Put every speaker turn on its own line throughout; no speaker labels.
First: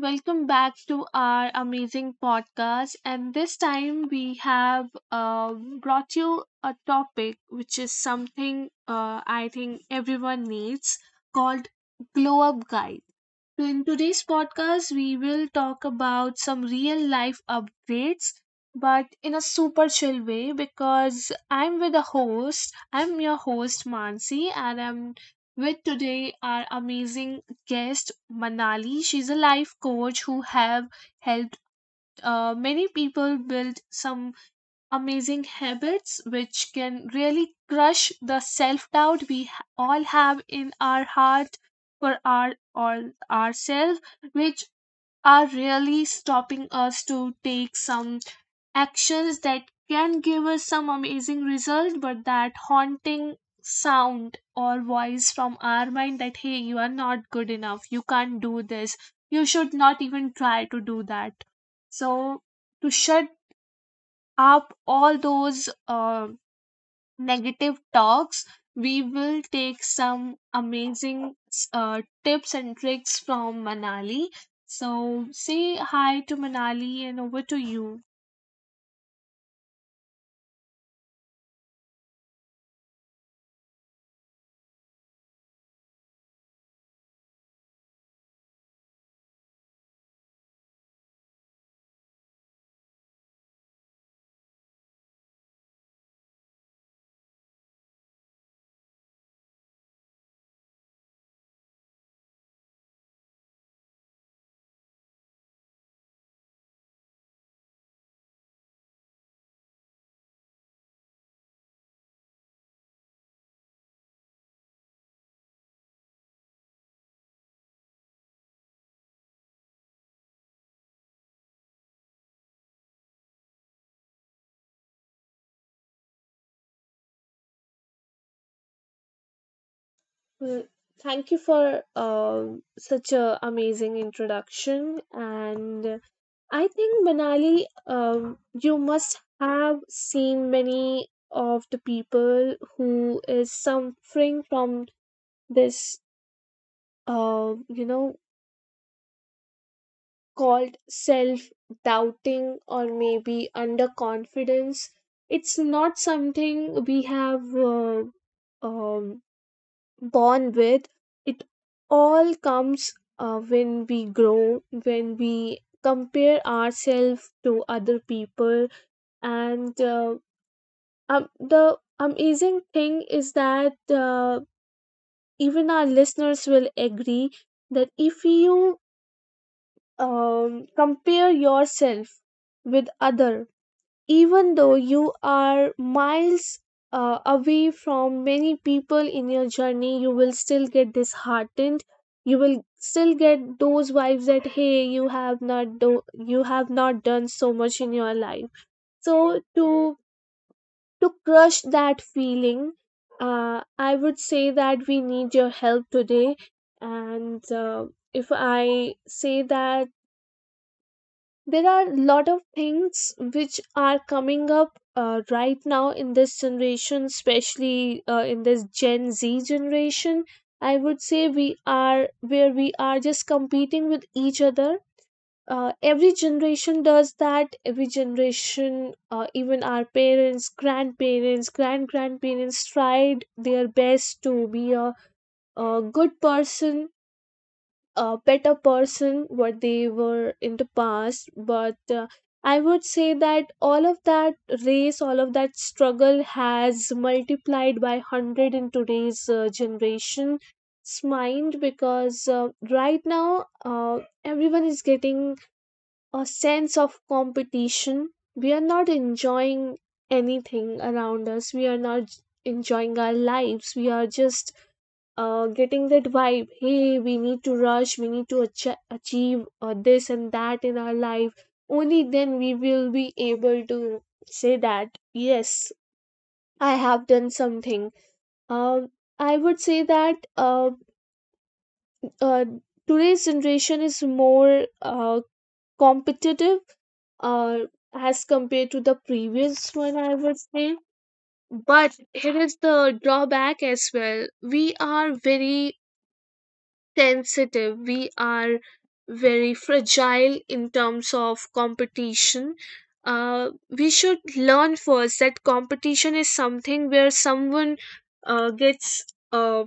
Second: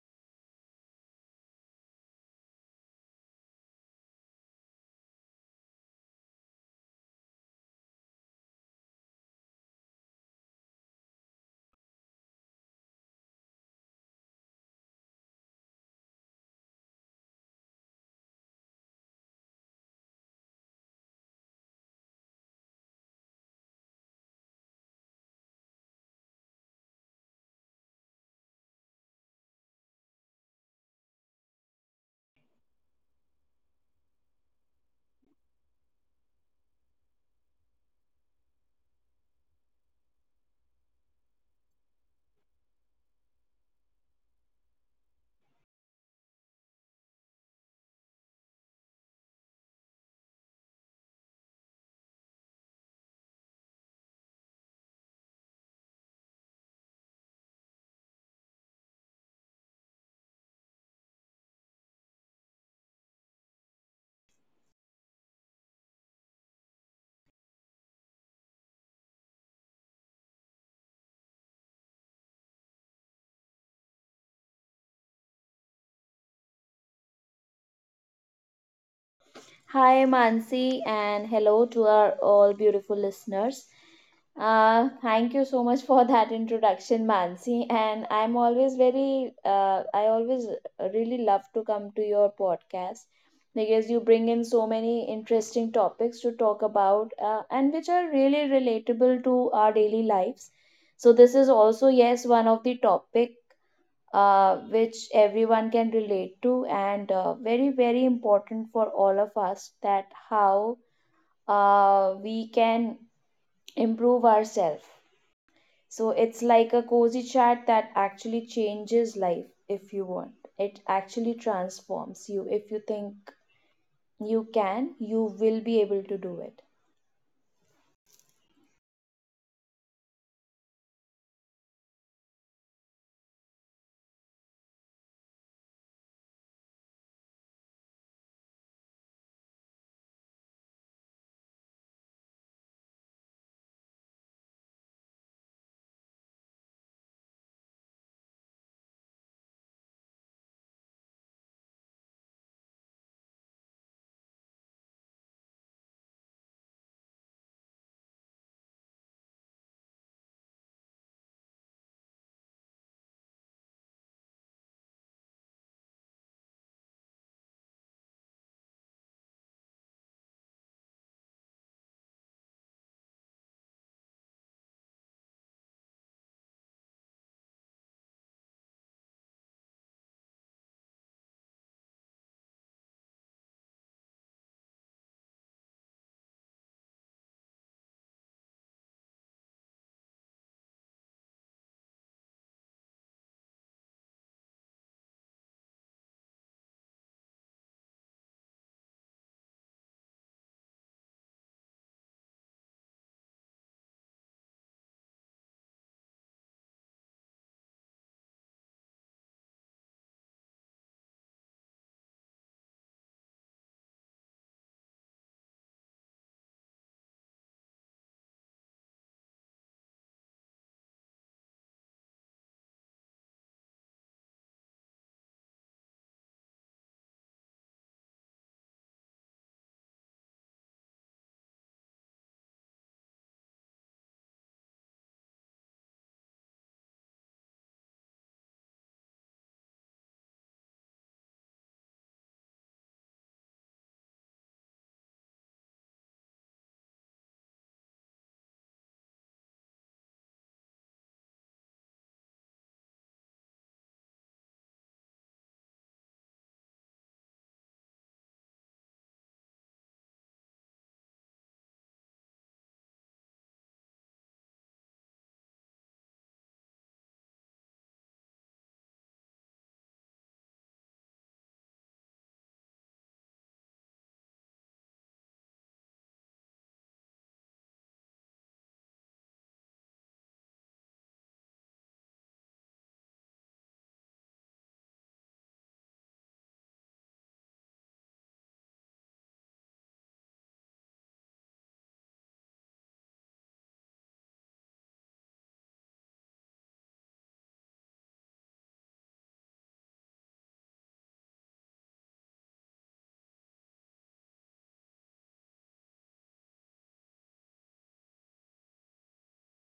Welcome back to our amazing podcast. And this time we have uh, brought you a topic which is something I think everyone needs called glow up guide. So, in today's podcast, we will talk about some real life updates, but in a super chill way because I'm with a host. I'm your host, Mansi, and I'm with today our amazing guest, Manali. She's a life coach who have helped many people build some amazing habits which can really crush the self doubt all have in our heart for ourselves which are really stopping us to take some actions that can give us some amazing result, but that haunting sound or voice from our mind that hey, you are not good enough, you can't do this, you should not even try to do that. So to shut up all those negative talks, we will take some amazing tips and tricks from Manali. So say hi to Manali and over to you.
Hi, Mansi, and hello to our all beautiful listeners. Thank you so much for that introduction, Mansi. And I'm always I always really love to come to your podcast because you bring in so many interesting topics to talk about, and which are really relatable to our daily lives. So this is also, yes, one of the topic which everyone can relate to and very very important for all of us that how we can improve ourselves. So it's like a cozy chat that actually changes life if you want. It actually transforms you if you think you can, you will be able to do it.
Well, thank you for such a amazing introduction, and I think Manali, you must have seen many of the people who is suffering from this, uh, you know, called self doubting or maybe underconfidence. It's not something we have um, born with. It all comes when we grow, when we compare ourselves to other people. And the amazing thing is that even our listeners will agree that if you compare yourself with other, even though you are miles away from many people in your journey, you will still get disheartened, you will still get those vibes that hey, you have not do- you have not done so much in your life. So to crush that feeling, I would say that we need your help today. And if I say that, there are a lot of things which are coming up right now in this generation, especially in this Gen Z generation. I would say we are just competing with each other. Uh, every generation does that, every generation, even our parents, grandparents, grandparents tried their best to be a good person, a better person, what they were in the past. But I would say that all of that race, all of that struggle has multiplied by 100 in today's generation's mind, because right now everyone is getting a sense of competition. We are not enjoying anything around us, we are not enjoying our lives, we are just getting that vibe, hey, we need to rush, we need to achieve this and that in our life. Only then we will be able to say that yes, I have done something. um I would say that uh, today's generation is more competitive uh, as compared to the previous one, I would say. But here is the drawback as well. We are very sensitive. We are very fragile in terms of competition. We should learn first that competition is something where someone gets uh,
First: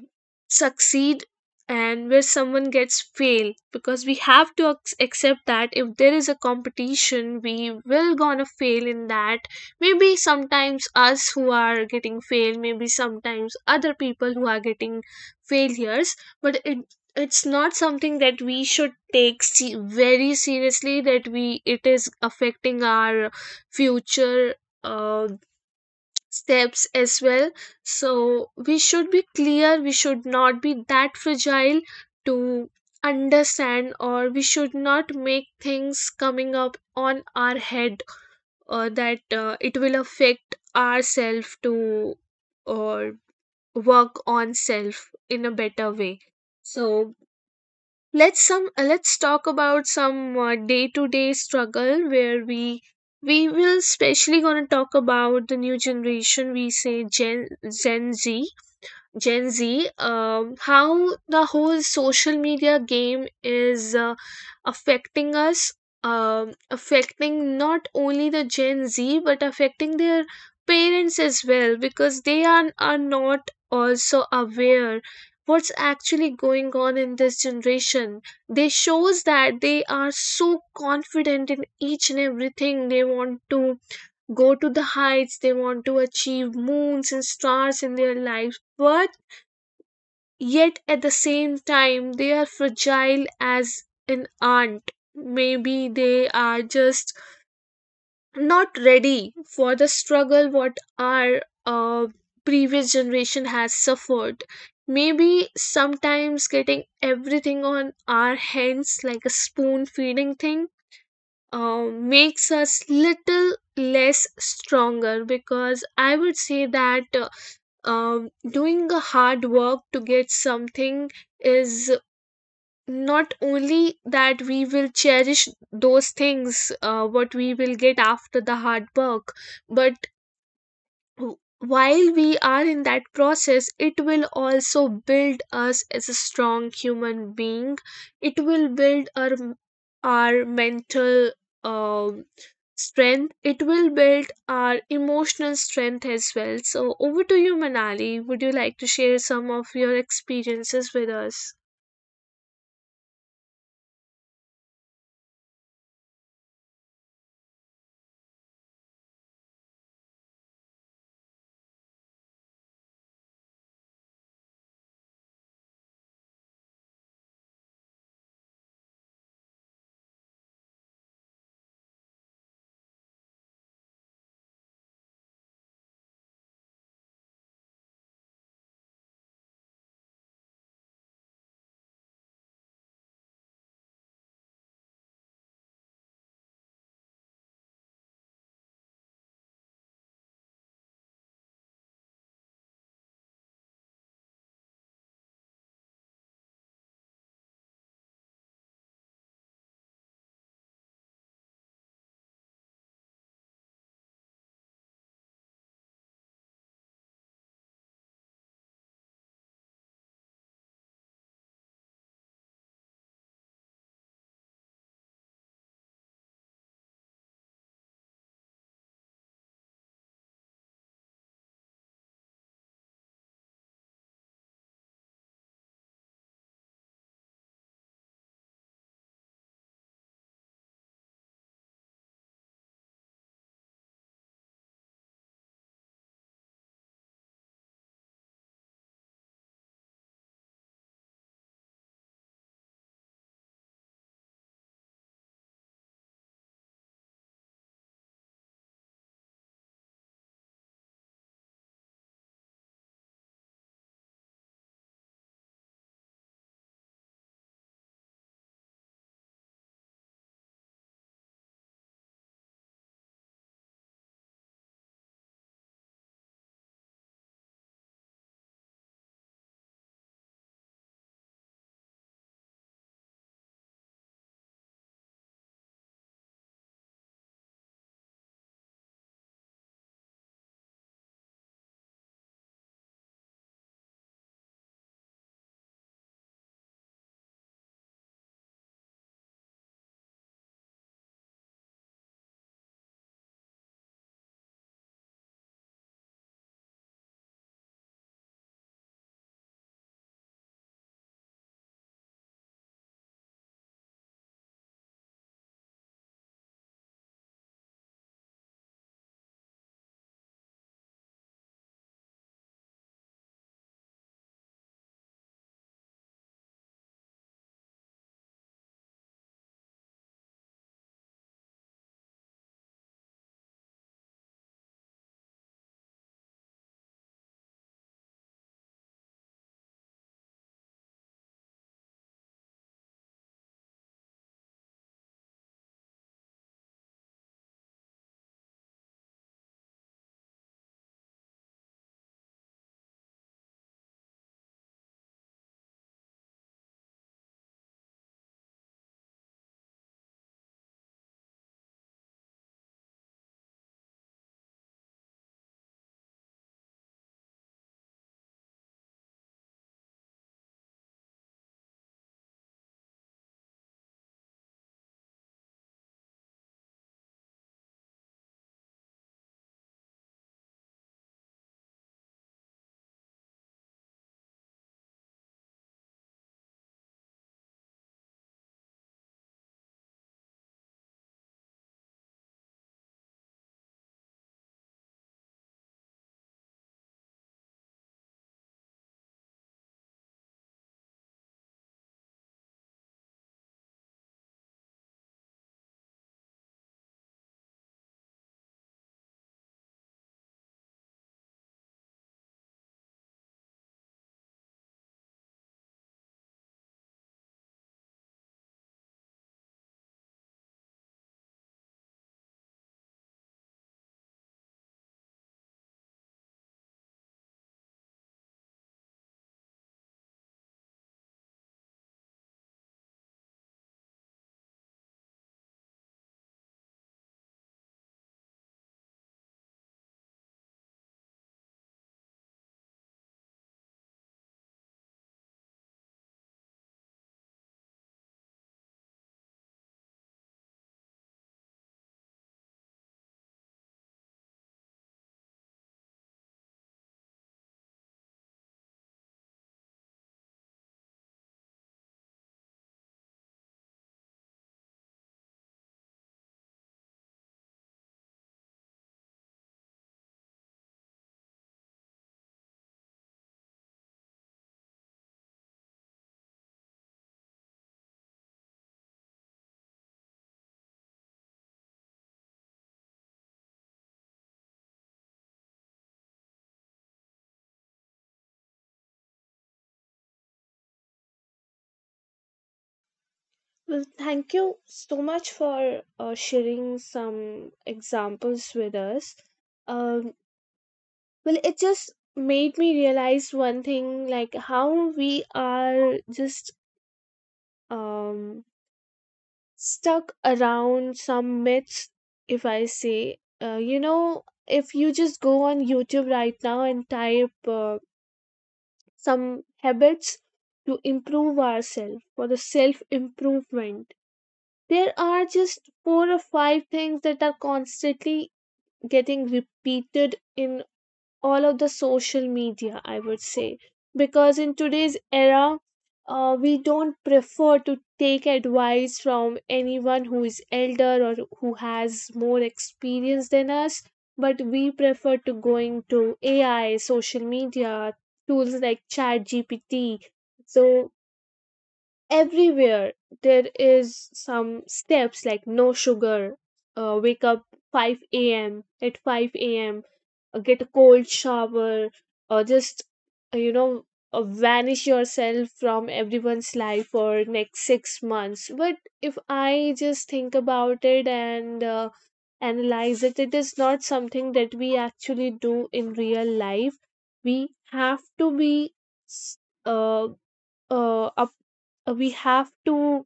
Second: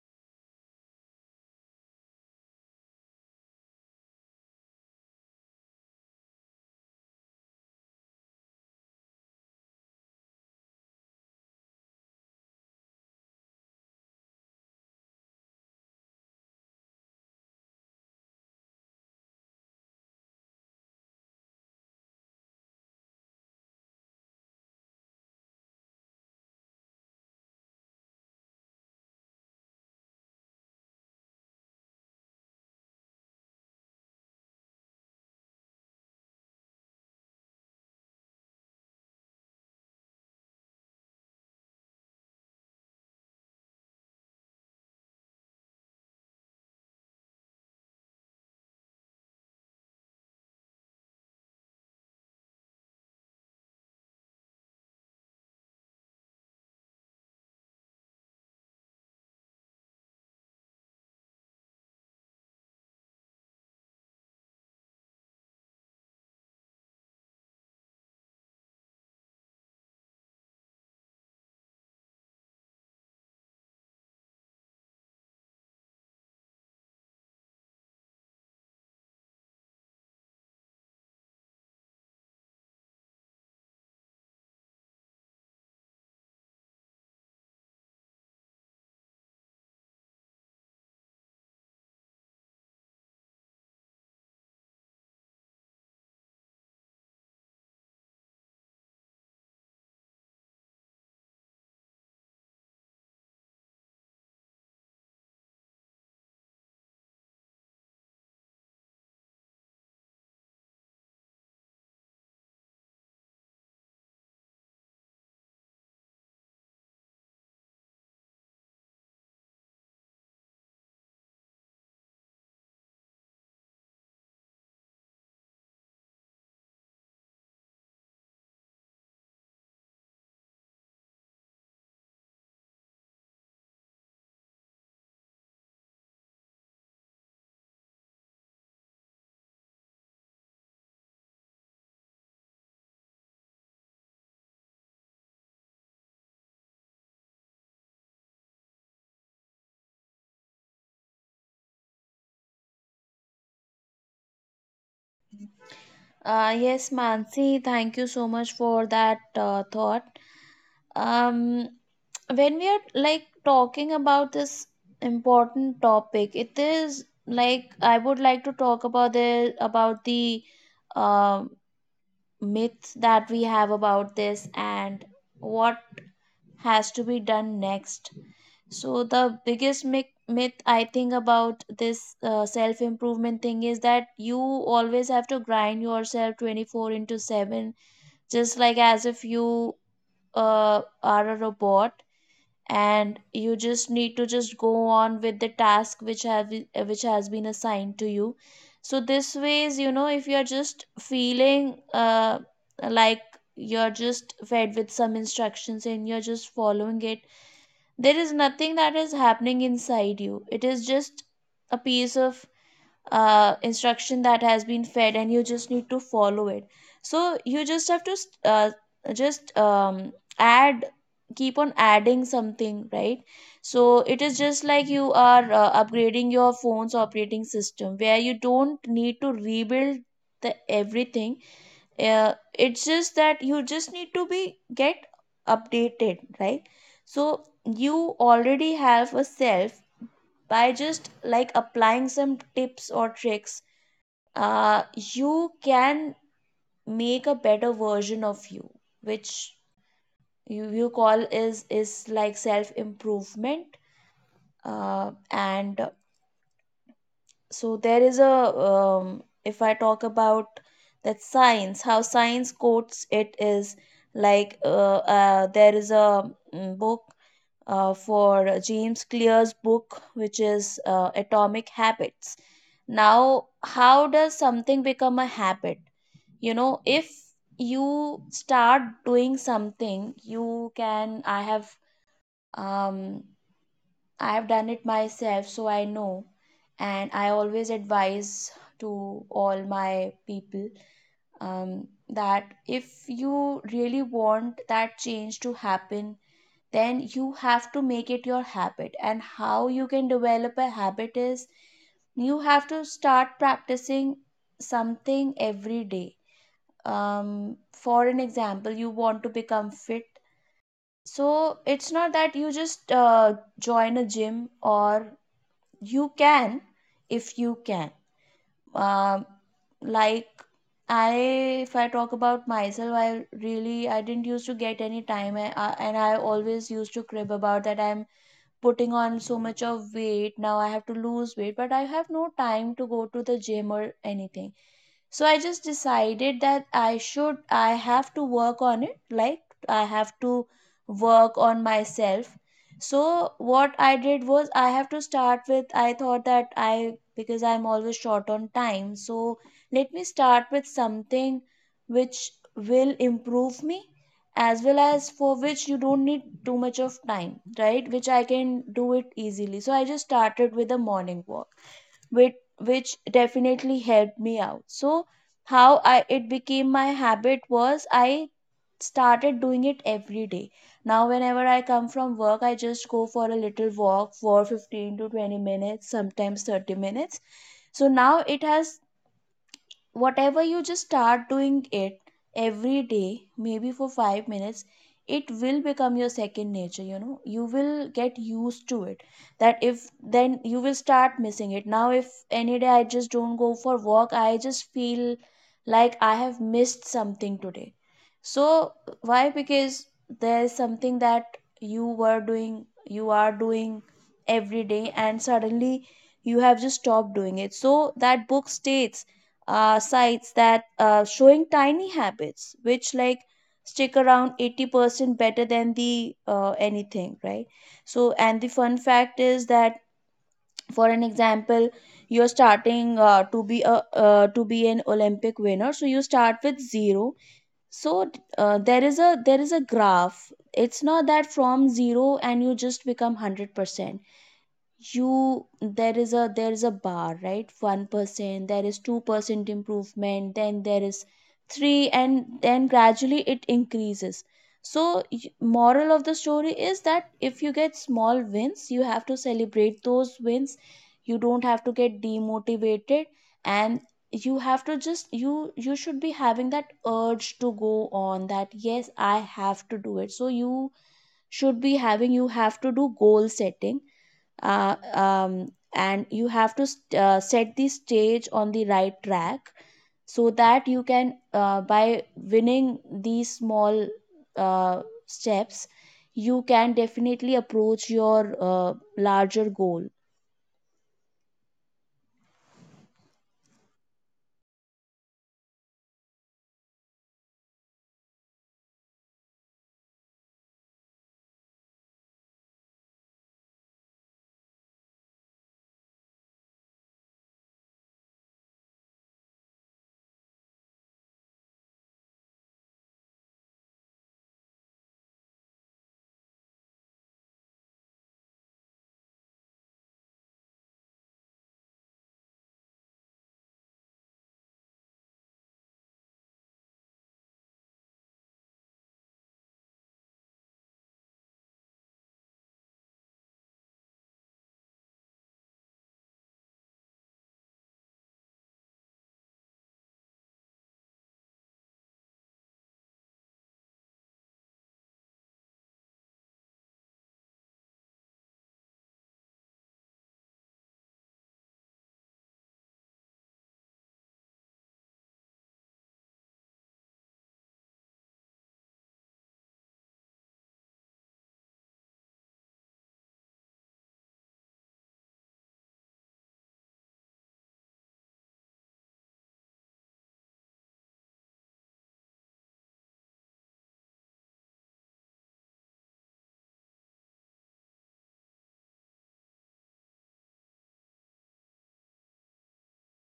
succeed and where someone gets fail, because we have to accept that if there is a competition, we will gonna fail in that. Maybe sometimes us who are getting failed, maybe sometimes other people who are getting failures. But it's not something that we should take very seriously that we, it is affecting our future uh, steps as well. So we should be clear, we should not be that fragile to understand, or we should not make things coming up on our head that it will affect ourself to or work on self in a better way. So let's talk about some day-to-day struggle where we will especially going to talk about the new generation. We say Gen Z. Gen Z, how the whole social media game is affecting us, affecting not only the Gen Z but affecting their parents as well, because are not also aware what's actually going on in this generation. They shows that they are so confident in each and everything, they want to go to the heights, they want to achieve moons and stars in their lives, but yet at the same time, they are fragile as an ant. Maybe they are just not ready for the struggle what our previous generation has suffered. Maybe sometimes getting everything on our hands like a spoon feeding thing makes us little less stronger, because I would say that doing a hard work to get something is not only that we will cherish those things what we will get after the hard work, but while we are in that process, it will also build us as a strong human being. It will build our mental um, strength, it will build our emotional strength as well. So over to you, Manali, would you like to share some of your experiences with us?
Yes, Mansi, thank you so much for that thought. um when we are like talking about this important topic, it is like I would like to talk about the uh, myths that we have about this, and what has to be done next. So the biggest myth I think about this self improvement thing is that you always have to grind yourself 24 into 7, just like as if you are a robot, and you just need to just go on with the task which has been assigned to you. So this ways, you know, if you're just feeling like you're just fed with some instructions and you're just following it, there is nothing that is happening inside you. It is just a piece of instruction that has been fed and you just need to follow it. So you just have to uh, just add, keep on adding something, right? So it is just like you are upgrading your phone's operating system, where you don't need to rebuild the everything. Uh, it's just that you just need to be get updated, right? So you already have a self. By just like applying some tips or tricks, you can make a better version of you, which you call is like self improvement. And so there is a, if I talk about that science, how science quotes it is like there is a book, for James Clear's book, which is Atomic Habits. Now how does something become a habit? You know, if you start doing something, you can, I have um I have done it myself, so I know. And I always advise to all my people, that if you really want that change to happen, then you have to make it your habit. And how you can develop a habit is you have to start practicing something every day. For an example, you want to become fit. So it's not that you just join a gym, or you can if you can um, like I if I talk about myself, I really, I didn't used to get any time, and I always used to crib about that I'm putting on so much of weight. Now I have to lose weight, but I have no time to go to the gym or anything. So I just decided that I have to work on it. Like I have to work on myself. So what I did was, I have to start with I thought that I because I'm always short on time, so let me start with something which will improve me, as well as for which you don't need too much of time, right? Which I can do it easily. So I just started with a morning walk, which definitely helped me out. So how I it became my habit was, I started doing it every day. Now, whenever I come from work, I just go for a little walk for 15 to 20 minutes, sometimes 30 minutes. So now it has, whatever, you just start doing it every day, maybe for 5 minutes, it will become your second nature, you know. You will get used to it, that if, then you will start missing it. Now if any day I just don't go for walk, I just feel like I have missed something today. So why? Because there's something that you are doing every day, and suddenly you have just stopped doing it. So that book states, sites that, showing tiny habits which like stick around 80% better than the anything, right? So, and the fun fact is that, for an example, you're starting to be an Olympic winner, so you start with zero. So there is a graph. It's not that from zero and you just become 100%. You there is a bar, right? 1%, there is 2% improvement, then there is 3, and then gradually it increases. So moral of the story is that if you get small wins, you have to celebrate those wins. You don't have to get demotivated. And you have to just, you should be having that urge to go on, that yes, I have to do it. So you should be having you have to do goal setting, and you have to set the stage on the right track, so that you can, by winning these small steps, you can definitely approach your larger goal.
Well, thank you so much for sharing some examples with us. Um, well, it just made me realize one thing, like how we are just um, stuck around some myths, if I say. You know, if you just go on YouTube right now and type some habits to improve ourselves for the self improvement, there are just four or five things that are constantly getting repeated in all of the social media, I would say. Because in today's era, we don't prefer to take advice from anyone who is elder or who has more experience than us, but we prefer to going to AI, social media, tools like ChatGPT. So everywhere there is some steps like no sugar, wake up 5 a.m at 5 a.m, get a cold shower, or just uh, you know vanish yourself from everyone's life for next 6 months. But if I just think about it and analyze it, it is not something that we actually do in real life. We have to be s- uh, uh, up, we have to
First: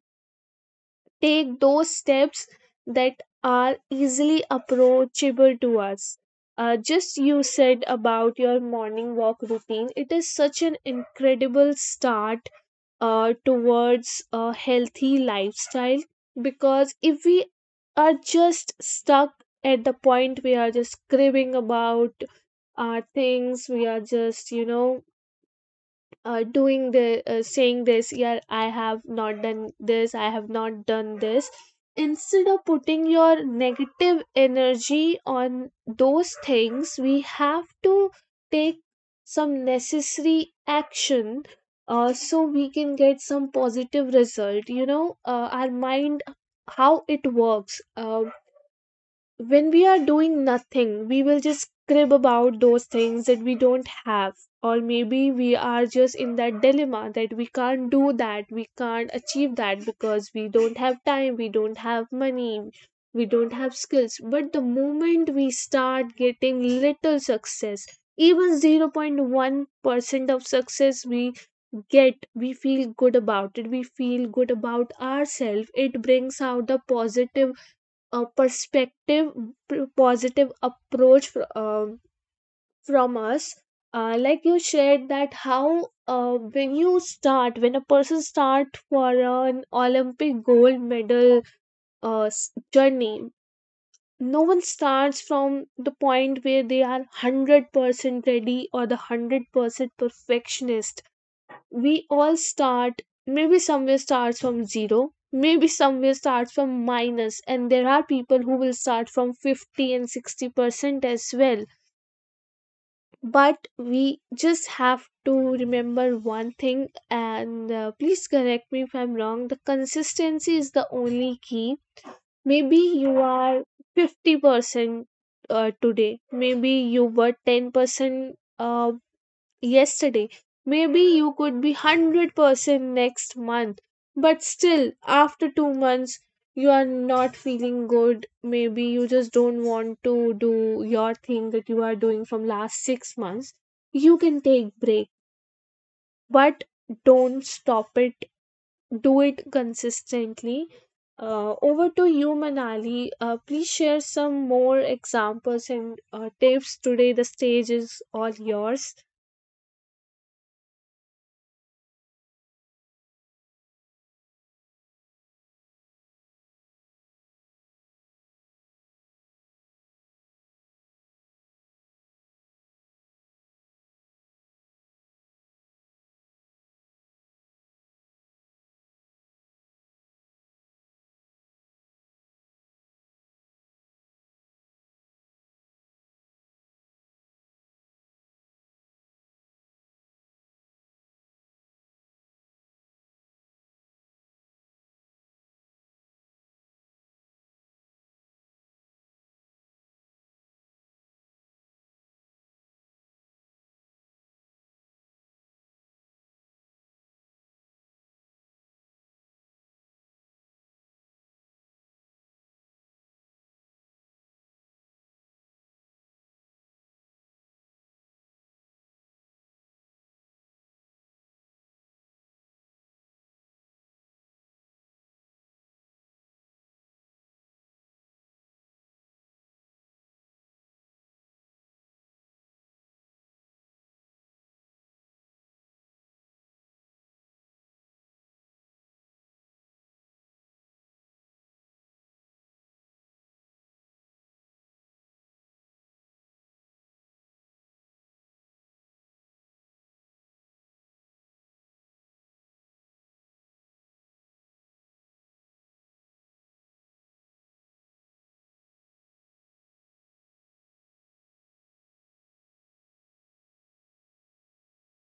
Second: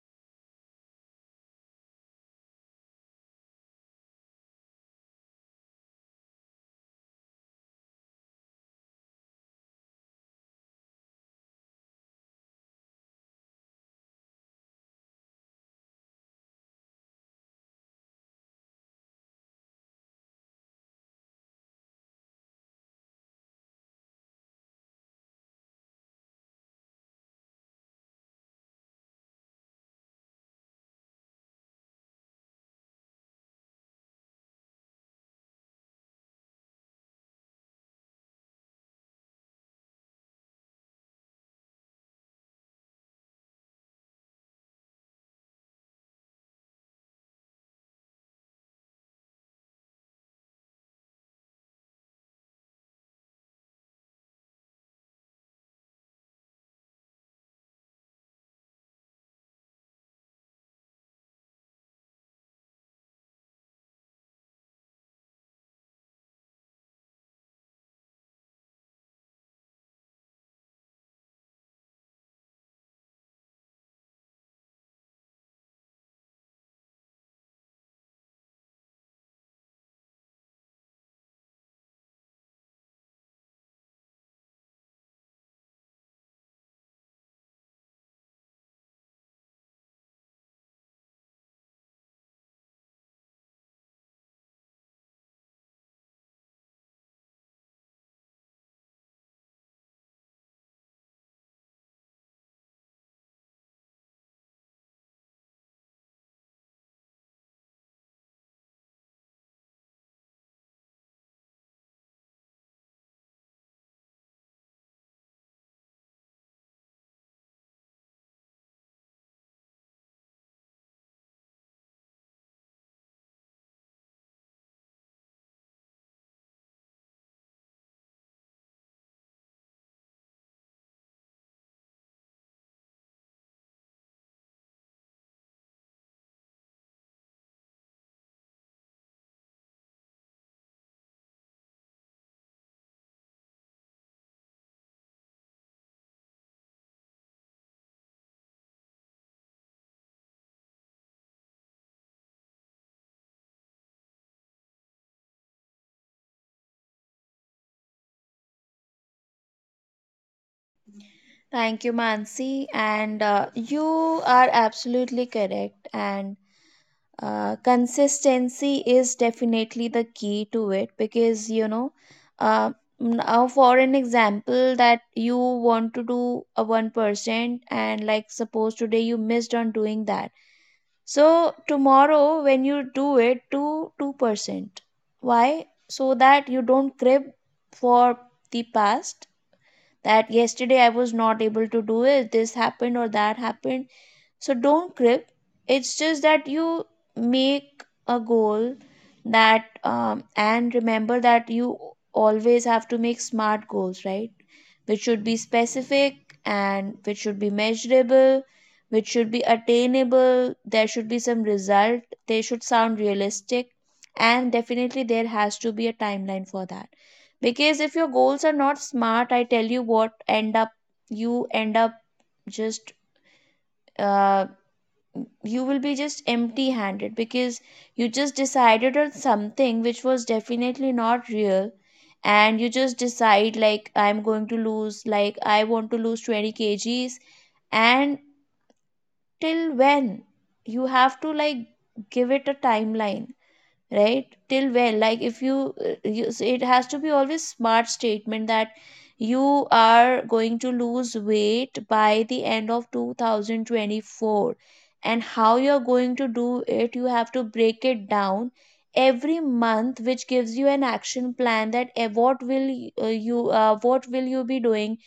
take those steps that are easily approachable to us. Just you said about your morning walk routine, it is such an incredible start towards a healthy lifestyle. Because if we are just stuck at the point, we are just cribbing about our things, we are just, you know, doing the saying this, yeah, I have not done this, I have not done this. Instead of putting your negative energy on those things, we have to take some necessary action so we can get some positive result. You know, our mind, how it works, when we are doing nothing, we will just crib about those things that we don't have. Or maybe we are just in that dilemma that we can't do that, we can't achieve that because we don't have time, we don't have money, we don't have skills. But the moment we start getting little success, even 0.1% of success we get, we feel good about it, we feel good about ourselves. It brings out the positive, a perspective, positive approach from us. Uh, like you shared that how when a person start for an olympic gold medal journey, no one starts from the point where they are 100% ready or the 100% perfectionist. We all start, maybe somewhere starts from zero, maybe somewhere starts from minus, and there are people who will start from 50 and 60% as well. But we just have to remember one thing, and please correct me if I'm wrong, the consistency is the only key. Maybe you are 50% today, maybe you were 10% yesterday. Maybe you could be 100% next month, but still, after 2 months, you are not feeling good. Maybe you just don't want to do your thing that you are doing from last 6 months. You can take break, but don't stop it. Do it consistently. Over to you, Manali. Please share some more examples and tips. Today, the stage is all yours.
Thank you, Mansi, and you are absolutely correct. And uh, consistency is definitely the key to it, because you know, uh, now for an example, that you want to do a 1%, and like suppose today you missed on doing that. So tomorrow when you do it, do 2%. Why? So that you don't crib for the past, that yesterday I was not able to do it, this happened or that happened. So don't crib. It's just that you make a goal that, and remember that you always have to make smart goals, right? Which should be specific, and which should be measurable, which should be attainable. There should be some result. They should sound realistic. And definitely, there has to be a timeline for that. Because if your goals are not smart, I tell you what, end up you end up just, uh, you will be just empty handed, because you just decided on something which was definitely not real. And you just decide like, I'm going to lose, like I want to lose 20 kgs, and till when? You have to like give it a timeline, right? Till when, like if you, so it has to be always smart statement that you are going to lose weight by the end of 2024. And how you're going to do it, you have to break it down every month, which gives you an action plan, that what will you be doing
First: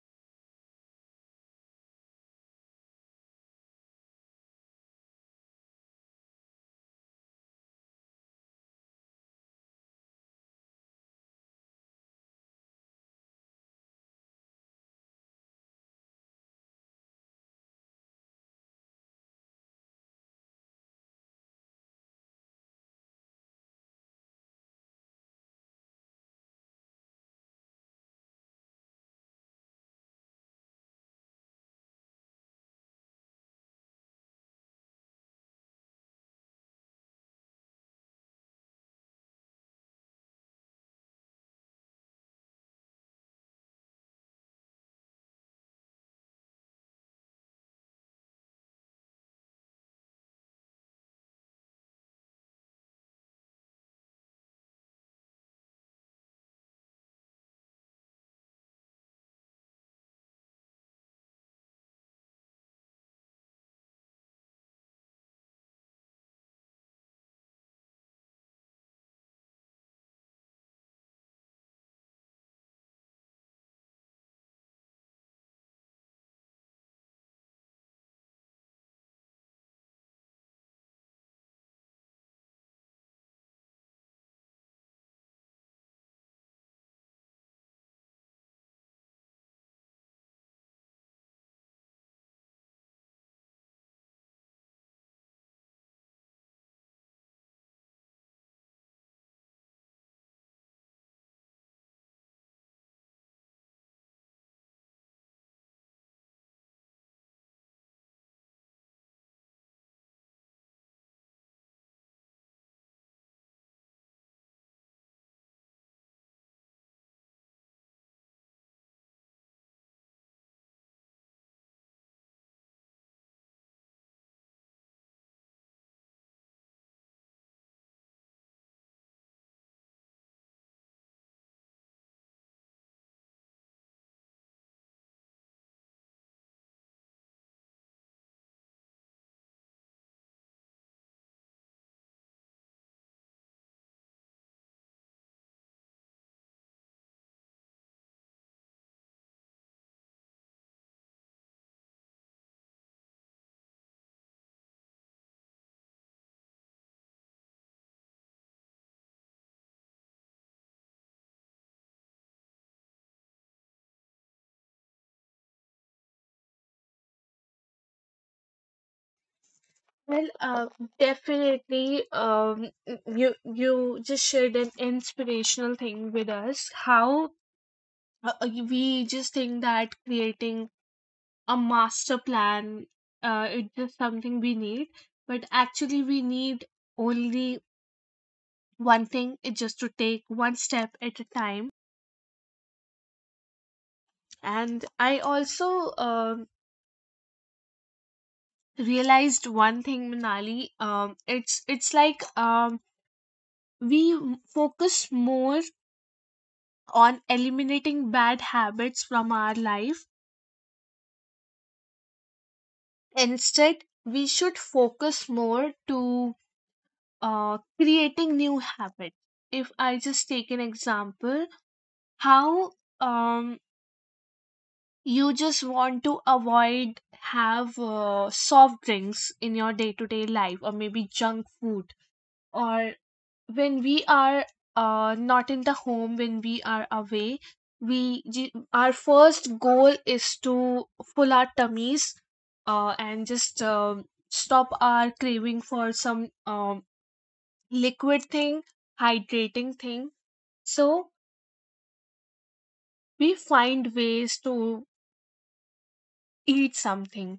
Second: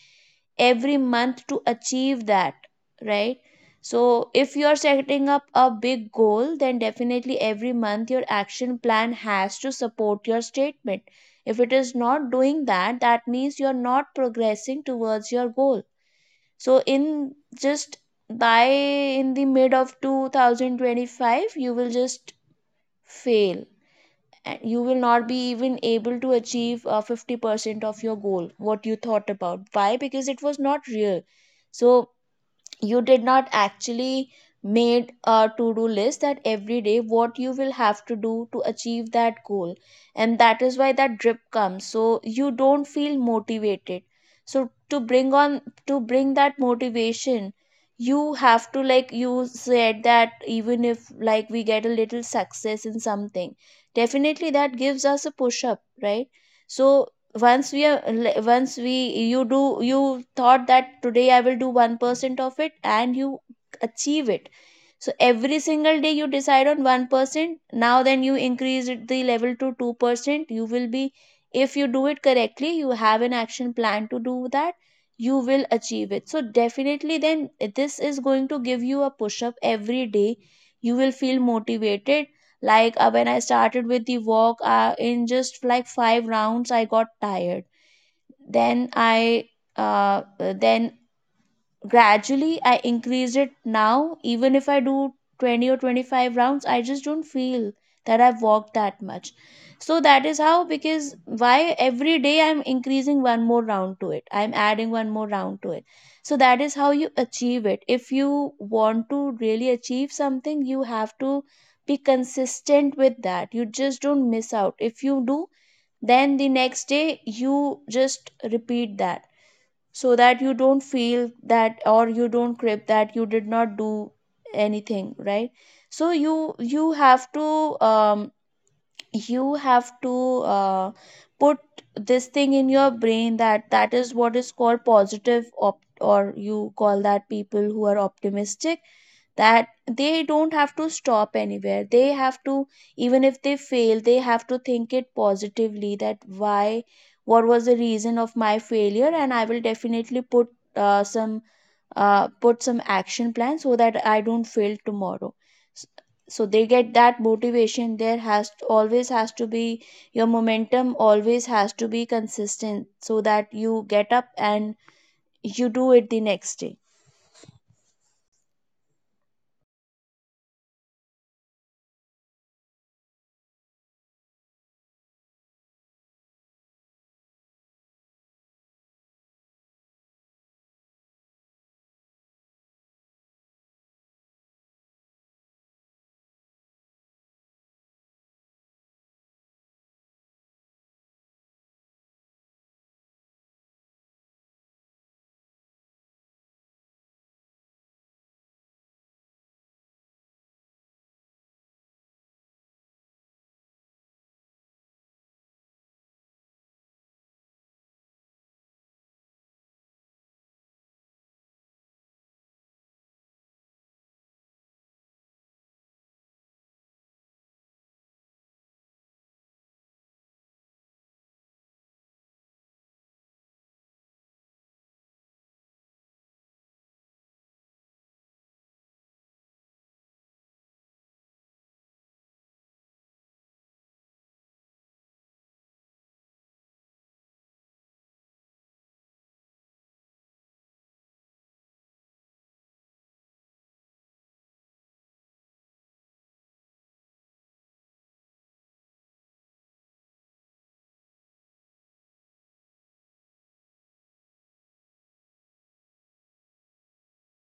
every month to achieve that, right? So if you're setting up a big goal, then definitely every month your action plan has to support your statement. If it is not doing that, that means you're not progressing towards your goal. So in just, by in the mid of 2025, you will just fail, and you will not be even able to achieve 50% of your goal what you thought about. Why? Because it was not real. So you did not actually made a to-do list, that every day what you will have to do to achieve that goal. And that is why that drip comes, so you don't feel motivated. So to bring that motivation, you have to, like you said, that even if like we get a little success in something, definitely that gives us a push up, right? So once we are le- once we you do, you thought that today I will do 1% of it, and you achieve it. So every single day you decide on 1%. Now then you increase it, the level to 2%, you will be, if you do it correctly, you have an action plan to do that, you will achieve it. So definitely then this is going to give you a push up every day, you will feel motivated. Like when I started with the walk, in just like 5 rounds, I got tired. Then I then gradually I increased it. Now even if I do 20 or 25 rounds, I just don't feel that I've walked that much. So that is how, because why, every day I'm increasing one more round to it, I'm adding one more round to it. So that is how you achieve it. If you want to really achieve something, you have to be consistent with that. You just don't miss out. If you do, then the next day you just repeat that, so that you don't feel that or you don't crib that you did not do anything, right? So you have to um you have to uh, put this thing in your brain, that that is what is called positive op- or you call that people who are optimistic, that they don't have to stop anywhere. They have to, even if they fail, they have to think it positively, that why, what was the reason of my failure, and I will definitely put some put some action plan so that I don't fail tomorrow. S- so they get that motivation. There has always has to be, your momentum always has to be consistent, so that you get up and you do it the next day.
Well, definitely. You you just shared an inspirational thing with us. How we just think that creating a master plan, it's just something we need, but actually we need only one thing. It's just to take one step at a time. And I also realized one thing, Manali. It's like we focus more on eliminating bad habits from our life. Instead, we should focus more to creating new habits. If I just take an example, how um, you just want to avoid have soft drinks in your day to day life, or maybe junk food, or when we are not in the home, when we are away, our first goal is to full our tummies and just stop our craving for some liquid thing, hydrating thing. So we find ways to eat something.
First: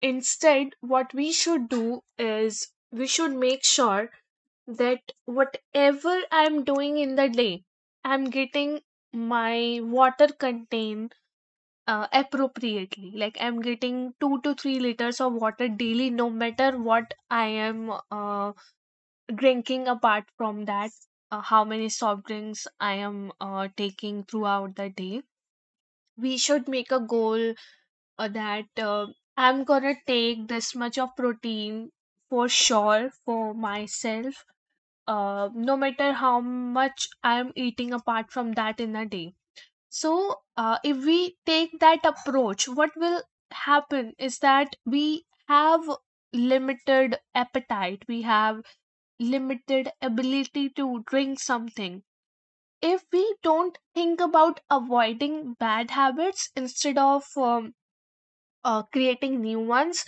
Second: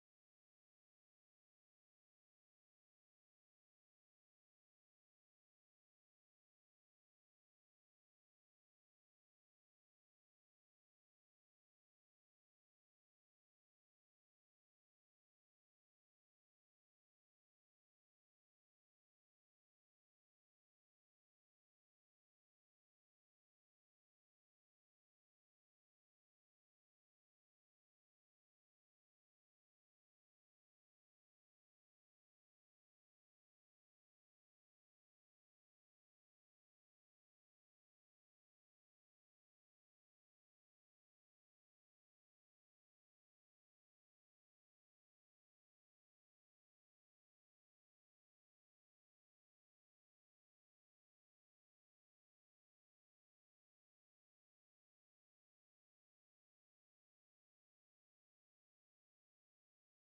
Instead, what we should do is we should make sure that whatever I'm doing in the day, I'm getting my water contained appropriately. Like, I'm getting 2 to 3 liters of water daily, no matter what I am drinking. Apart from that, how many soft drinks I am taking throughout the day. We should make a goal that I'm gonna take this much of protein for sure for myself, no matter how much I'm eating apart from that in a day. So, if we take that approach, what will happen is that we have limited appetite, we have limited ability to drink something. If we don't think about avoiding bad habits instead of creating new ones,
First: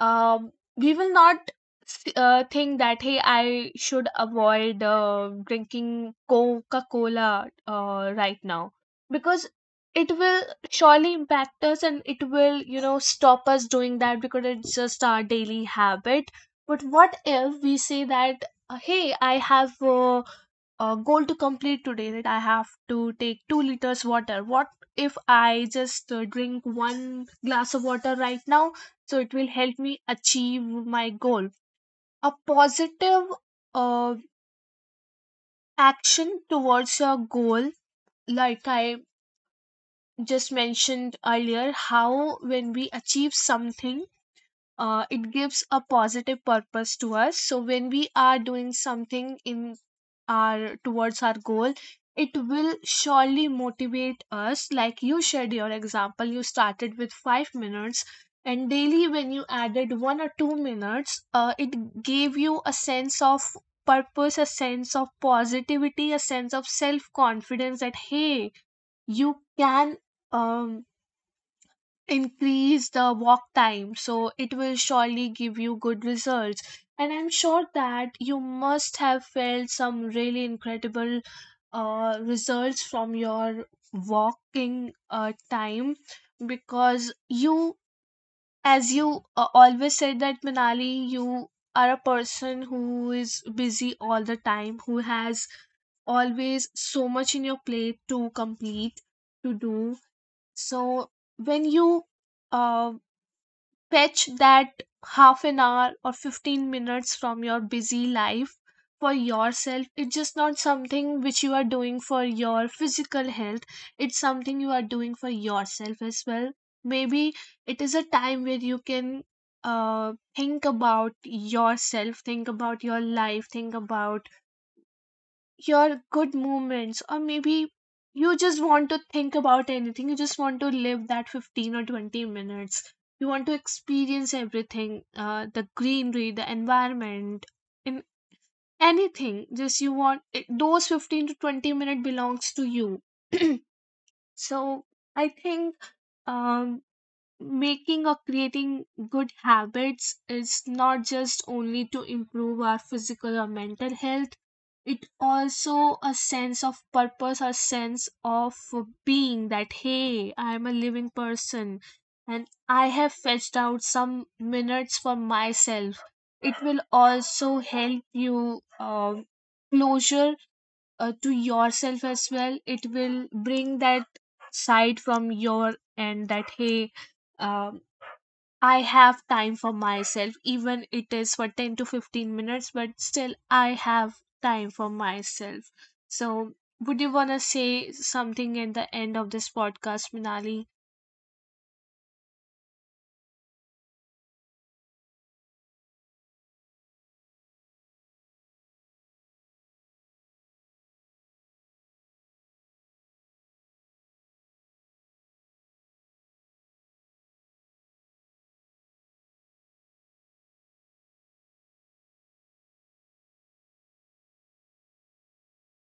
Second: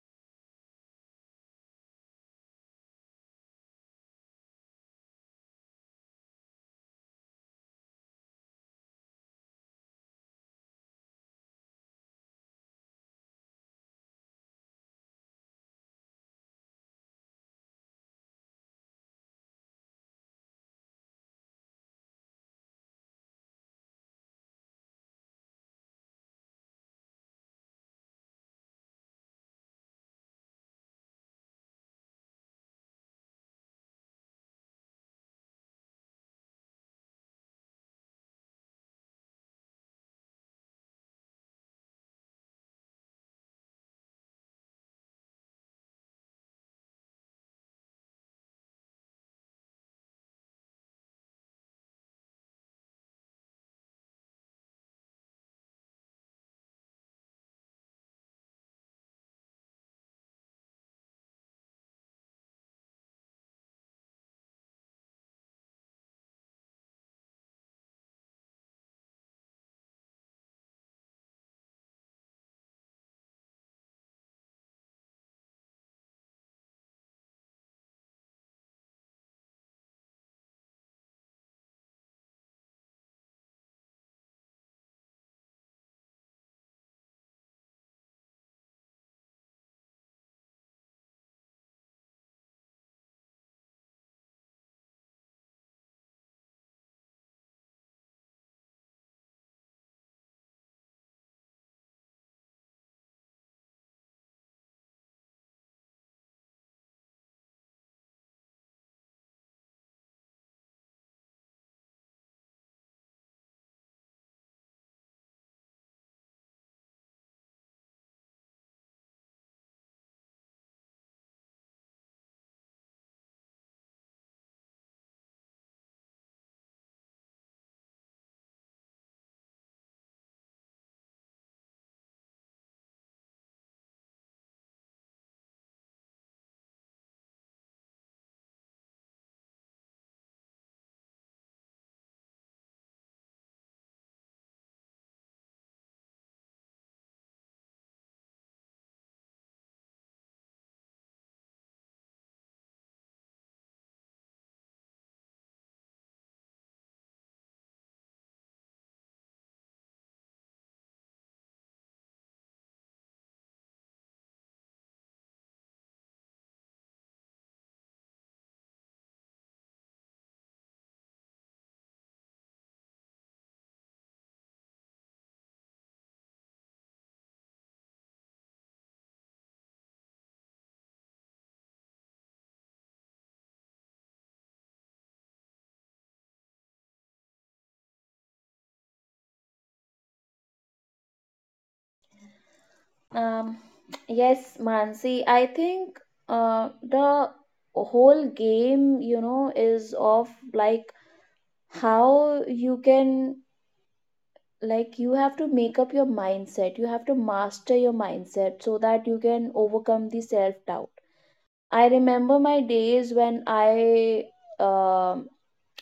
we will not think that, hey, I should avoid drinking coca cola right now, because it will surely impact us, and it will, you know, stop us doing that, because it's just our daily habit. But what if we say that, hey, I have goal to complete today, that I have to take 2 liters water. What if I just drink one glass of water right now? So it will help me achieve my goal. A positive uh, action towards your goal, like I just mentioned earlier, how when we achieve something, it gives a positive purpose to us. So when we are doing something in our towards our goal, it will surely motivate us. Like, you shared your example, you started with 5 minutes, and daily when you added 1 or 2 minutes, it gave you a sense of purpose, a sense of positivity, a sense of self confidence, that hey, you can um increase the walk time. So it will surely give you good results, and I'm sure that you must have felt some really incredible results from your walking time, because you, as you always said, that Manali, you are a person who is busy all the time, who has always so much in your plate to complete, to do. So when you uh, fetch that half an hour or 15 minutes from your busy life for yourself, it's just not something which you are doing for your physical health. It's something you are doing for yourself as well. Maybe it is a time where you can think about yourself, think about your life, think about your good moments, or maybe you just want to think about anything, you just want to live that 15 or 20 minutes, you want to experience everything, the greenery, the environment, in anything, just you want it. Those 15 to 20 minute belongs to you. So I think um, making or creating good habits is not just only to improve our physical or mental health, it also a sense of purpose, a sense of being, that hey, I am a living person and I have fetched out some minutes for myself. It will also help you closure to yourself as well. It will bring that side from your end, that hey, um I have time for myself. Even it is for 10 to 15 minutes, but still I have time for myself. So, would you want to say something at the end of this podcast, Minali?
Um, yes, Mansi, I think the whole game, you know, is of like how you can, like, you have to make up your mindset. You have to master your mindset so that you can overcome the self doubt. I remember my days when I um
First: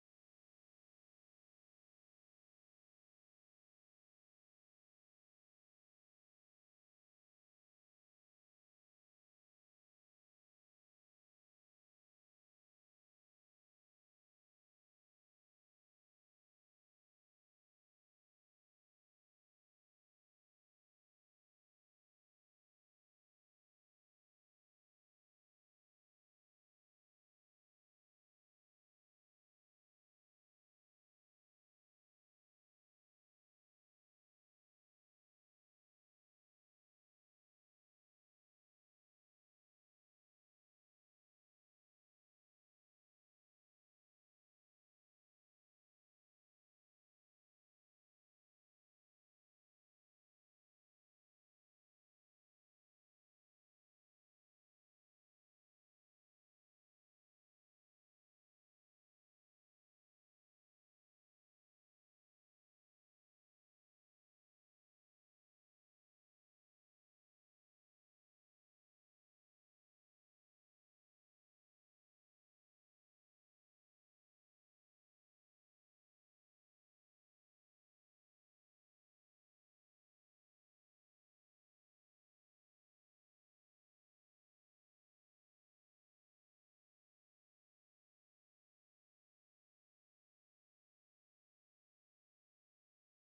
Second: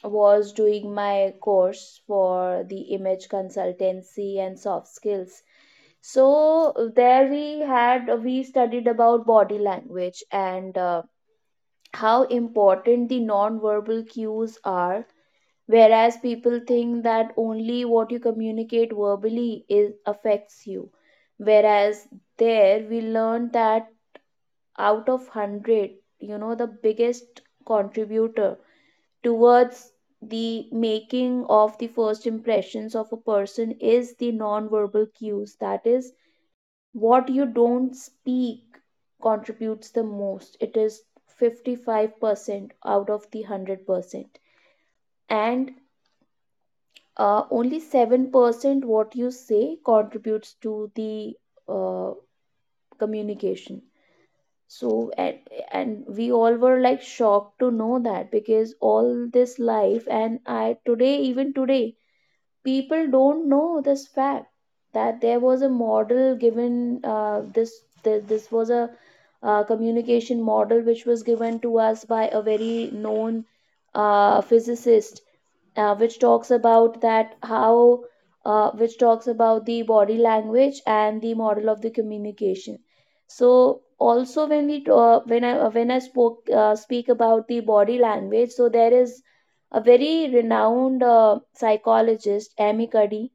was doing my course for the image consultancy and soft skills. So there we studied about body language and how important the non-verbal cues are, whereas people think that only what you communicate verbally is affects you. Whereas there we learned that out of 100, you know, the biggest contributor towards the making of the first impressions of a person is the non-verbal cues. That is, what you don't speak contributes the most. It is 55% out of the 100%, and only 7% what you say contributes to the uh, communication. So and we all were like shocked to know that, because all this life, and I today, even today, people don't know this fact, that there was a model given, this was a communication model which was given to us by a very known physicist, which talks about that how, which talks about the body language and the model of the communication. So also, when we when I spoke speak about the body language, so there is a very renowned psychologist, Amy Cuddy,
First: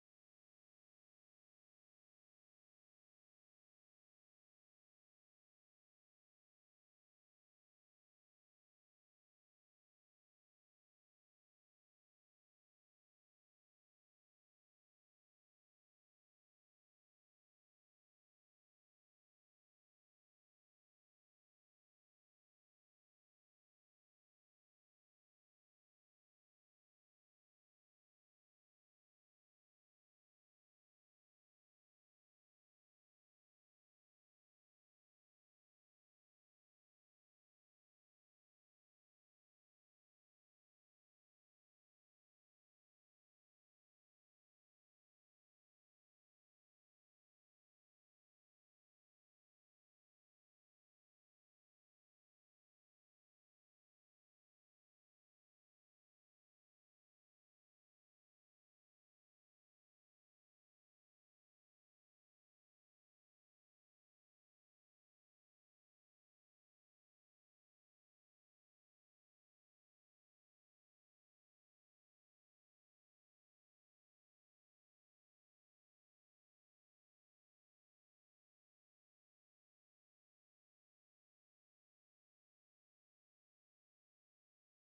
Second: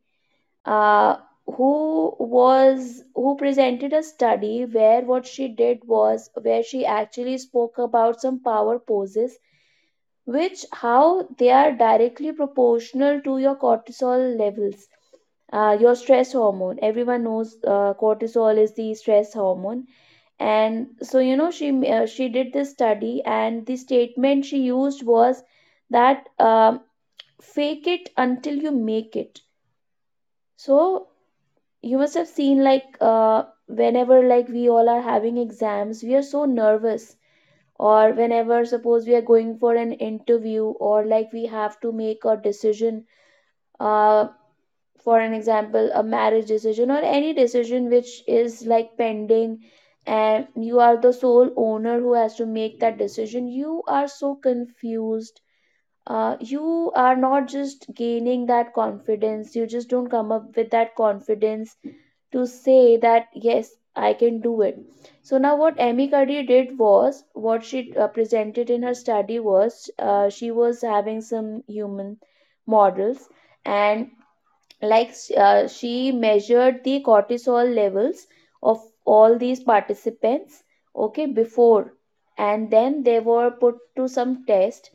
uh, who was who presented a study where what she did was, where she actually spoke about some power poses, which how they are directly proportional to your cortisol levels, your stress hormone. Everyone knows cortisol is the stress hormone. And so, you know, she did this study, and the statement she used was that, fake it until you make it. So you must have seen like, whenever, like, we all are having exams, we are so nervous, or whenever, suppose we are going for an interview, or like we have to make a decision, uh, for an example, a marriage decision, or any decision which is like pending, and you are the sole owner who has to make that decision. You are so confused, you are not just gaining that confidence. You just don't come up with that confidence to say that yes, I can do it. So now what Amy Cuddy did was, what she presented in her study was, she was having some human models, and like, she measured the cortisol levels of all these participants, okay, before. And then they were put to some test,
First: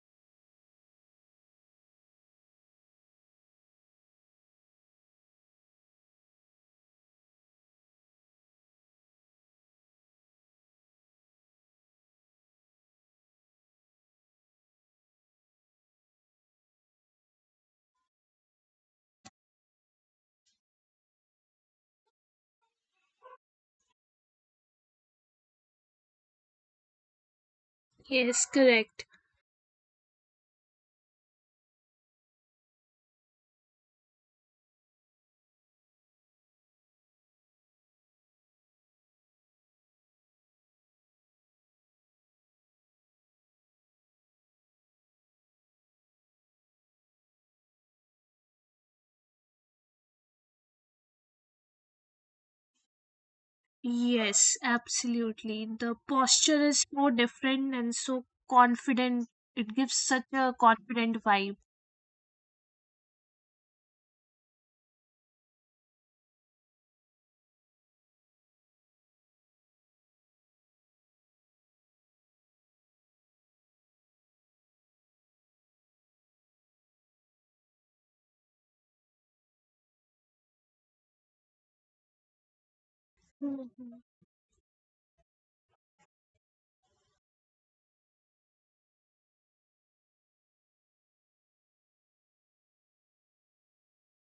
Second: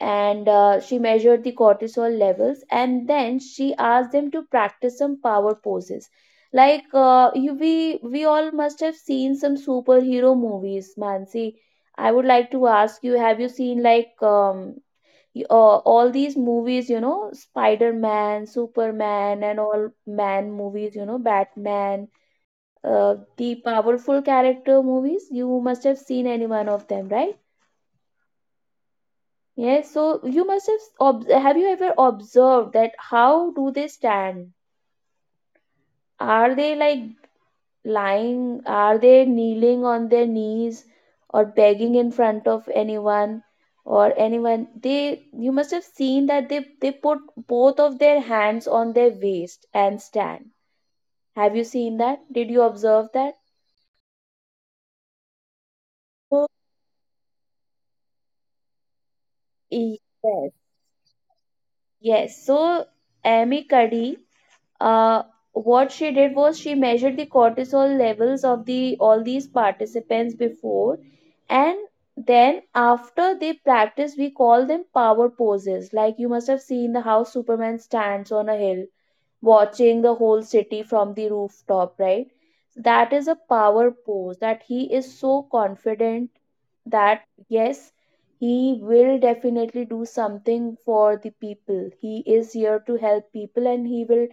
and she measured the cortisol levels, and then she asked them to practice some power poses. Like, we all must have seen some superhero movies, Mansi. I would like to ask you, have you seen like, all these movies, you know, Spider-Man, Superman, and all man movies, you know, Batman, the powerful character movies. You must have seen any one of them, right?
Yes, correct.
Yes, so you must have ob- have you ever observed that how do they stand? Are they like lying? Are they kneeling on their knees or begging in front of anyone or anyone? They, you must have seen that they put both of their hands on their waist and stand. Have you seen that? Did you observe that?
Yes, absolutely. The
Oh,
posture is so different and so confident. It gives
yes.
such a confident vibe.
Yes, so Amy Cuddy, uh, what she did was, she measured the cortisol levels of the all these participants before, and then after they practice, we call them power poses. Like you must have seen the how Superman stands on a hill watching the whole city from the rooftop, right? That is a power
Mhm.
pose, that he is so confident, that yes, he will definitely do something for the people. He is here to help people, and he will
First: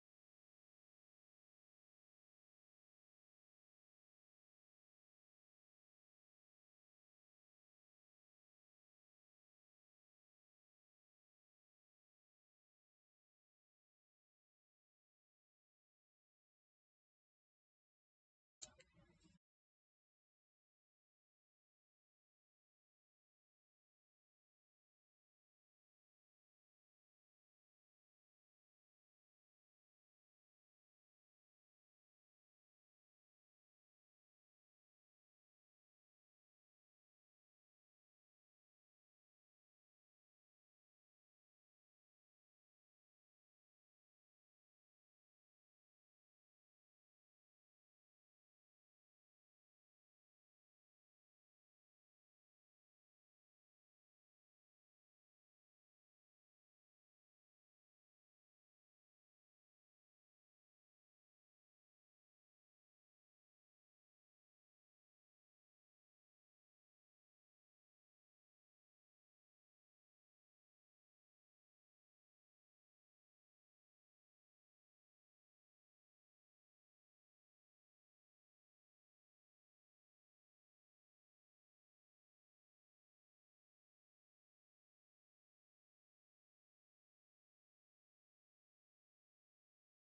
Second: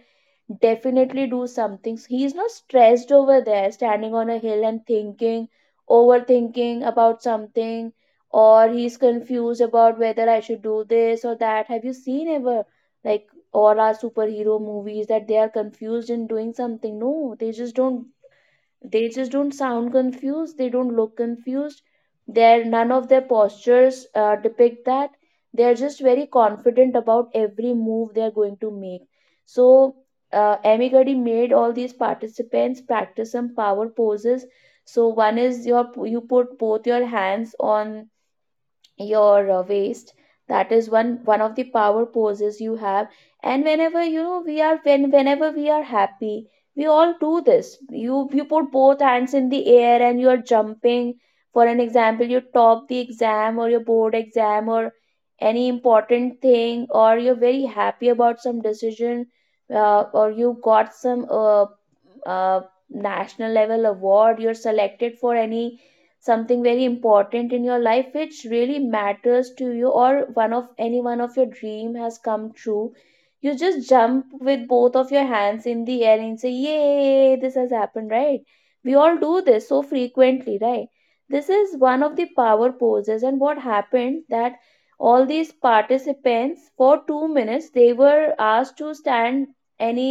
definitely do something. He's not stressed over there standing on a hill and thinking, overthinking about something, or he's confused about whether I should do this or that. Have you seen ever, like all our superhero movies, that they are confused in doing something? No, they just don't, they just don't sound confused, they don't look confused. Their none of their postures depict that. They are just very confident about every move they are going to make. So Amy Gadi made all these participants practice some power poses. So one is, your, you put both your hands on your waist. That is one of the power poses you have. And whenever, you know, we are, when whenever we are happy, we all do this. You put both hands in the air and you are jumping. For an example, you top the exam, or your board exam, or any important thing, or you're very happy about some decision, or you got some uh, national level award, you're selected for any something very important in your life which really matters to you, or one of, any one of your dream has come true. You just jump with both of your hands in the air and say yay, this has happened, right? We all do this so frequently, right? This is one of the power poses. And what happened, that all these participants for 2 minutes they were asked to stand, any,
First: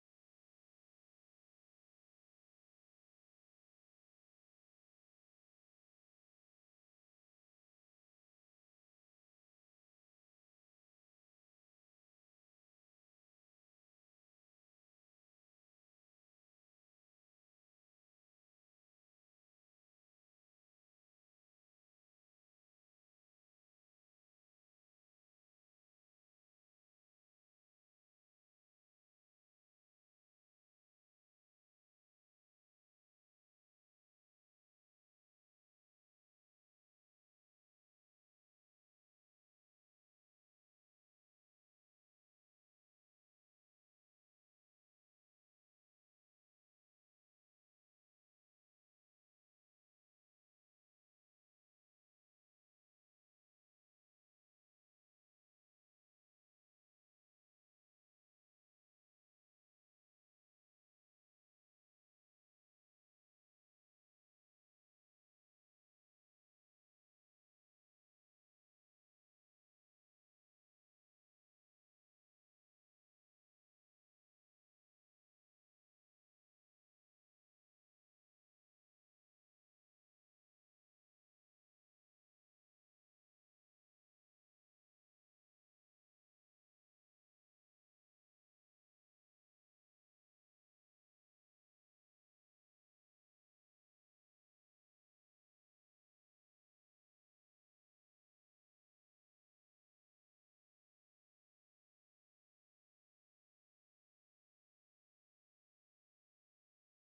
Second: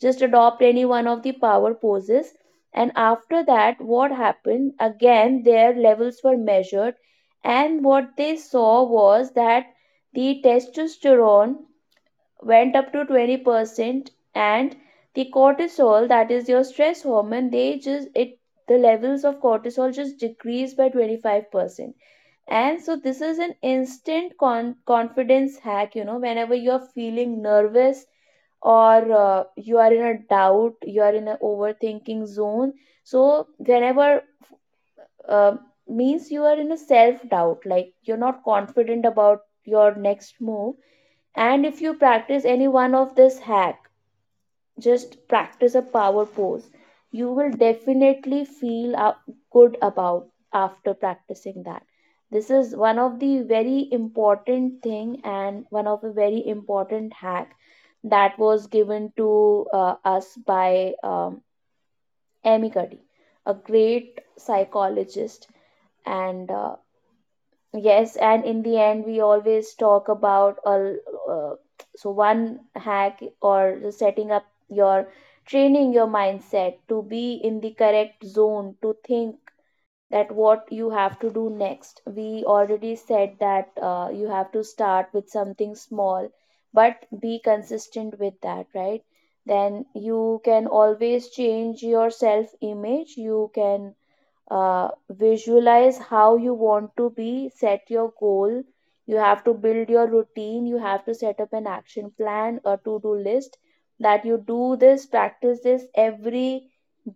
just adopt any one of the power poses. And after that, what happened? Again, their levels were measured, and what they saw was that the testosterone went up to 20%, and the cortisol, that is your stress hormone, they just, it, the levels of cortisol just decreased by 25%. And so this is an instant con- confidence hack, you know, whenever you're feeling nervous or you are in a doubt, you are in an overthinking zone. So whenever uh, means you are in a self doubt, like you're not confident about your next move. And if you practice any one of this hack, just practice a power pose, you will definitely feel a- good about after practicing that. This is one of the very important thing, and one of a very important hack, that was given to us by Amy Cuddy, a great psychologist. And yes, and in the end, we always talk about uh, so one hack, or the setting up your, training your mindset to be in the correct zone to think that what you have to do next. We already said that you have to start with something small, but be consistent with that, right? Then you can always change your self image. You can visualize how you want to be, set your goal, you have to build your routine, you have to set up an action plan, a to-do list, that you do this, practice this every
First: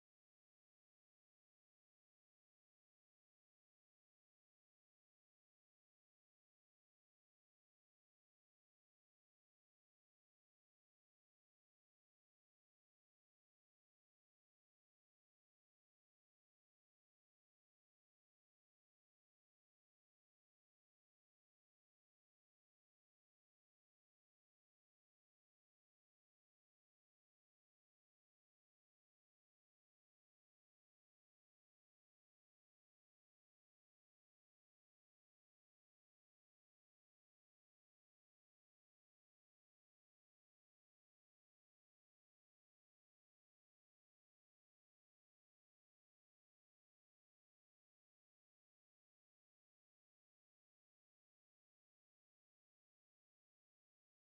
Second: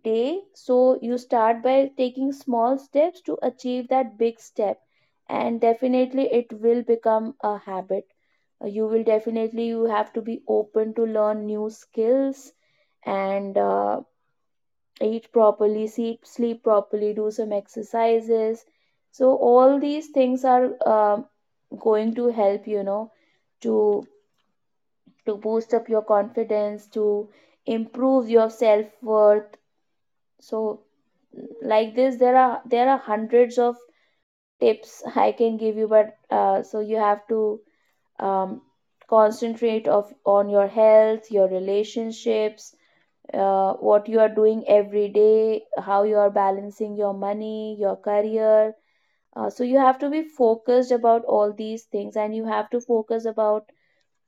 day. So you start by taking small steps to achieve that big step, and definitely it will become a habit. You will definitely, you have to be open to learn new skills, and eat properly, sleep, sleep properly, do some exercises. So all these things are going to help, you know, to to boost up your confidence, to improve your self-worth. So like this, there are hundreds of tips I can give you, but so you have to um, concentrate of on your health, your relationships, what you are doing every day, how you are balancing your money, your career. So you have to be focused about all these things, and you have to focus about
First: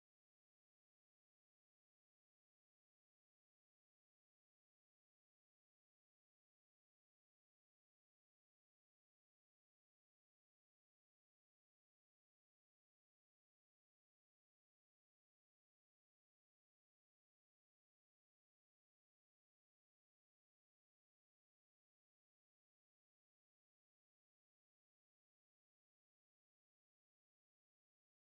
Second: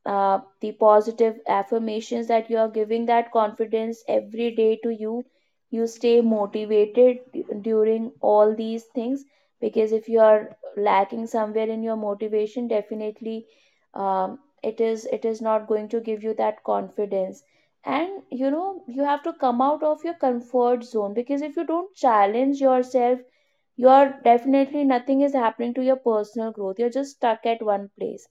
the positive affirmations, that you are giving that confidence every day to you. You stay motivated during all these things, because if you are lacking somewhere in your motivation, definitely it is, it is not going to give you that confidence. And you know, you have to come out of your comfort zone, because if you don't challenge yourself, you're definitely, nothing is happening to your personal growth, you're just stuck at one place.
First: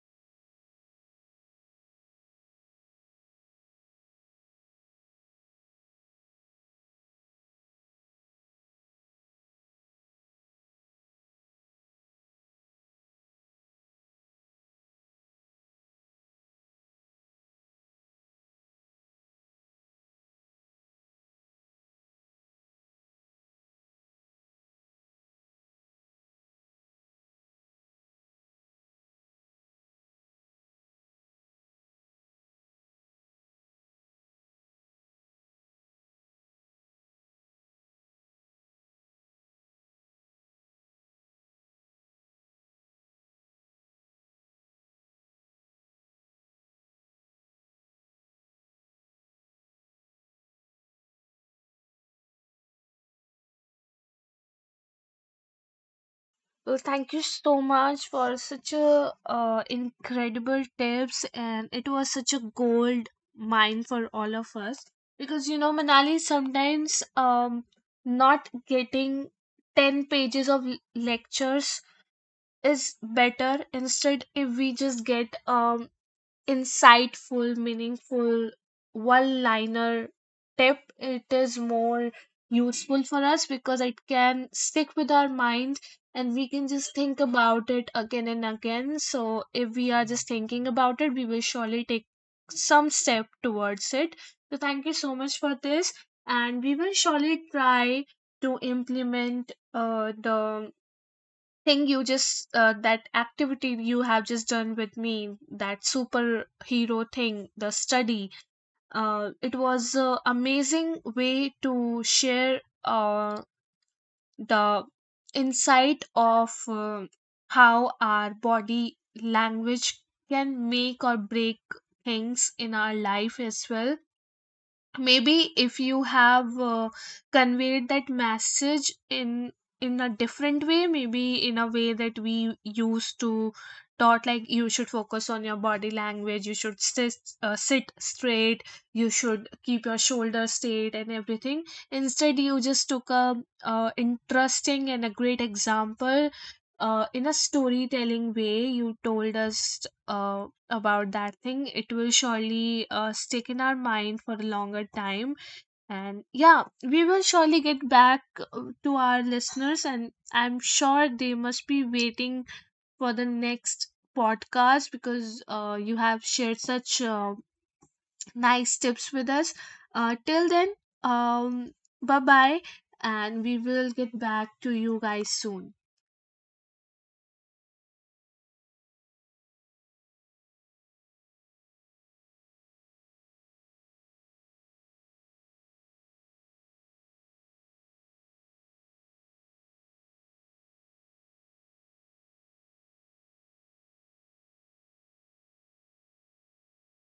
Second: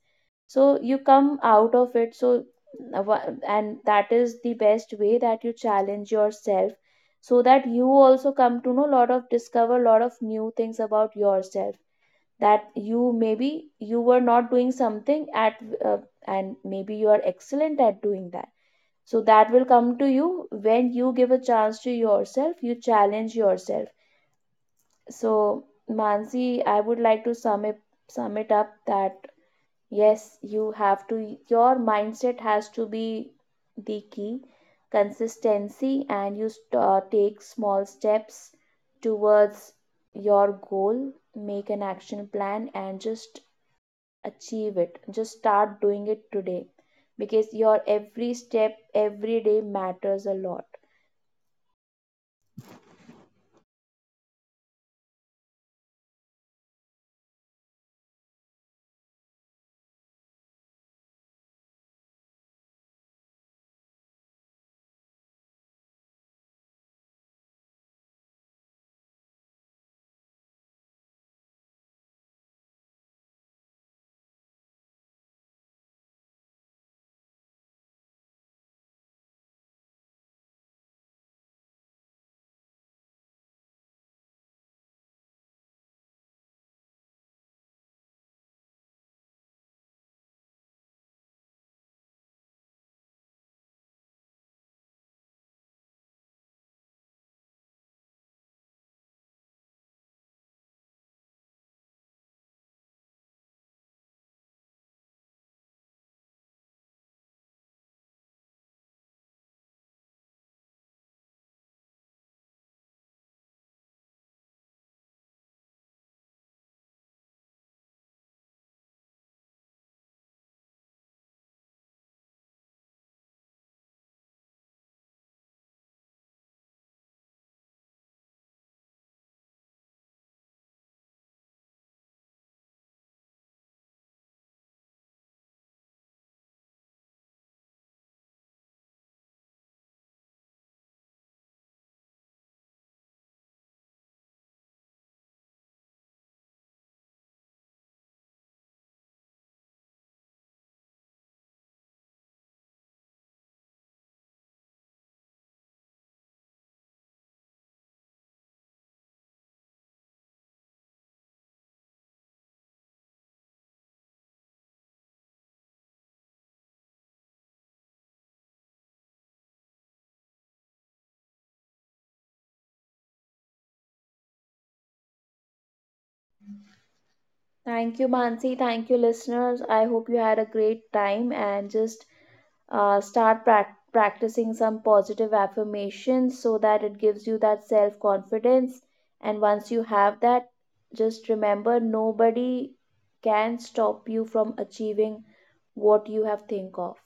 So you come out of it. So, and that is the best way, that you challenge yourself, so that you also come to know a lot of, discover a lot of new things about yourself, that you maybe, you were not doing something at uh, and maybe you are excellent at doing that. So that will come to you when you give a chance to yourself, you challenge yourself. So, Mansi, I would like to sum it up, that yes, you have to, your mindset has to be the key, consistency, and you take small steps towards your goal, make an action plan, and just achieve it. Just start doing it today, because your every step, every day matters a lot.
Well, thank you so much for such a incredible tips, and it was such a gold mine for all of us, because you know, Manali, sometimes not getting 10 pages of lectures is better. Instead, if we just get insightful, meaningful one liner tip, it is more useful for us because it can stick with our mind and we can just think about it again and again. So, if we are just thinking about it, we will surely take some step towards it. So, thank you so much for this, and we will surely try to implement the thing you just that activity you have just done with me, that superhero thing, the study. It was a amazing way to share the insight of how our body language can make or break things in our life as well. Maybe if you have conveyed that message in a different way, maybe in a way that we used to taught, like you should focus on your body language, you should sit, sit straight, you should keep your shoulders straight and everything. Instead, you just took a interesting and a great example, in a storytelling way you told us uh, about that thing. It will surely stick in our mind for a longer time. And yeah, we will surely get back to our listeners, and I'm sure they must be waiting for the next podcast, because you have shared such nice tips with us. Till then, um bye bye, and we will get back to you guys soon.
Thank you, Mansi. Thank you, listeners. I hope you had a great time, and just practicing some positive affirmations so that it gives you that self confidence. And once you have that, just remember, nobody can stop you from achieving what you have think of.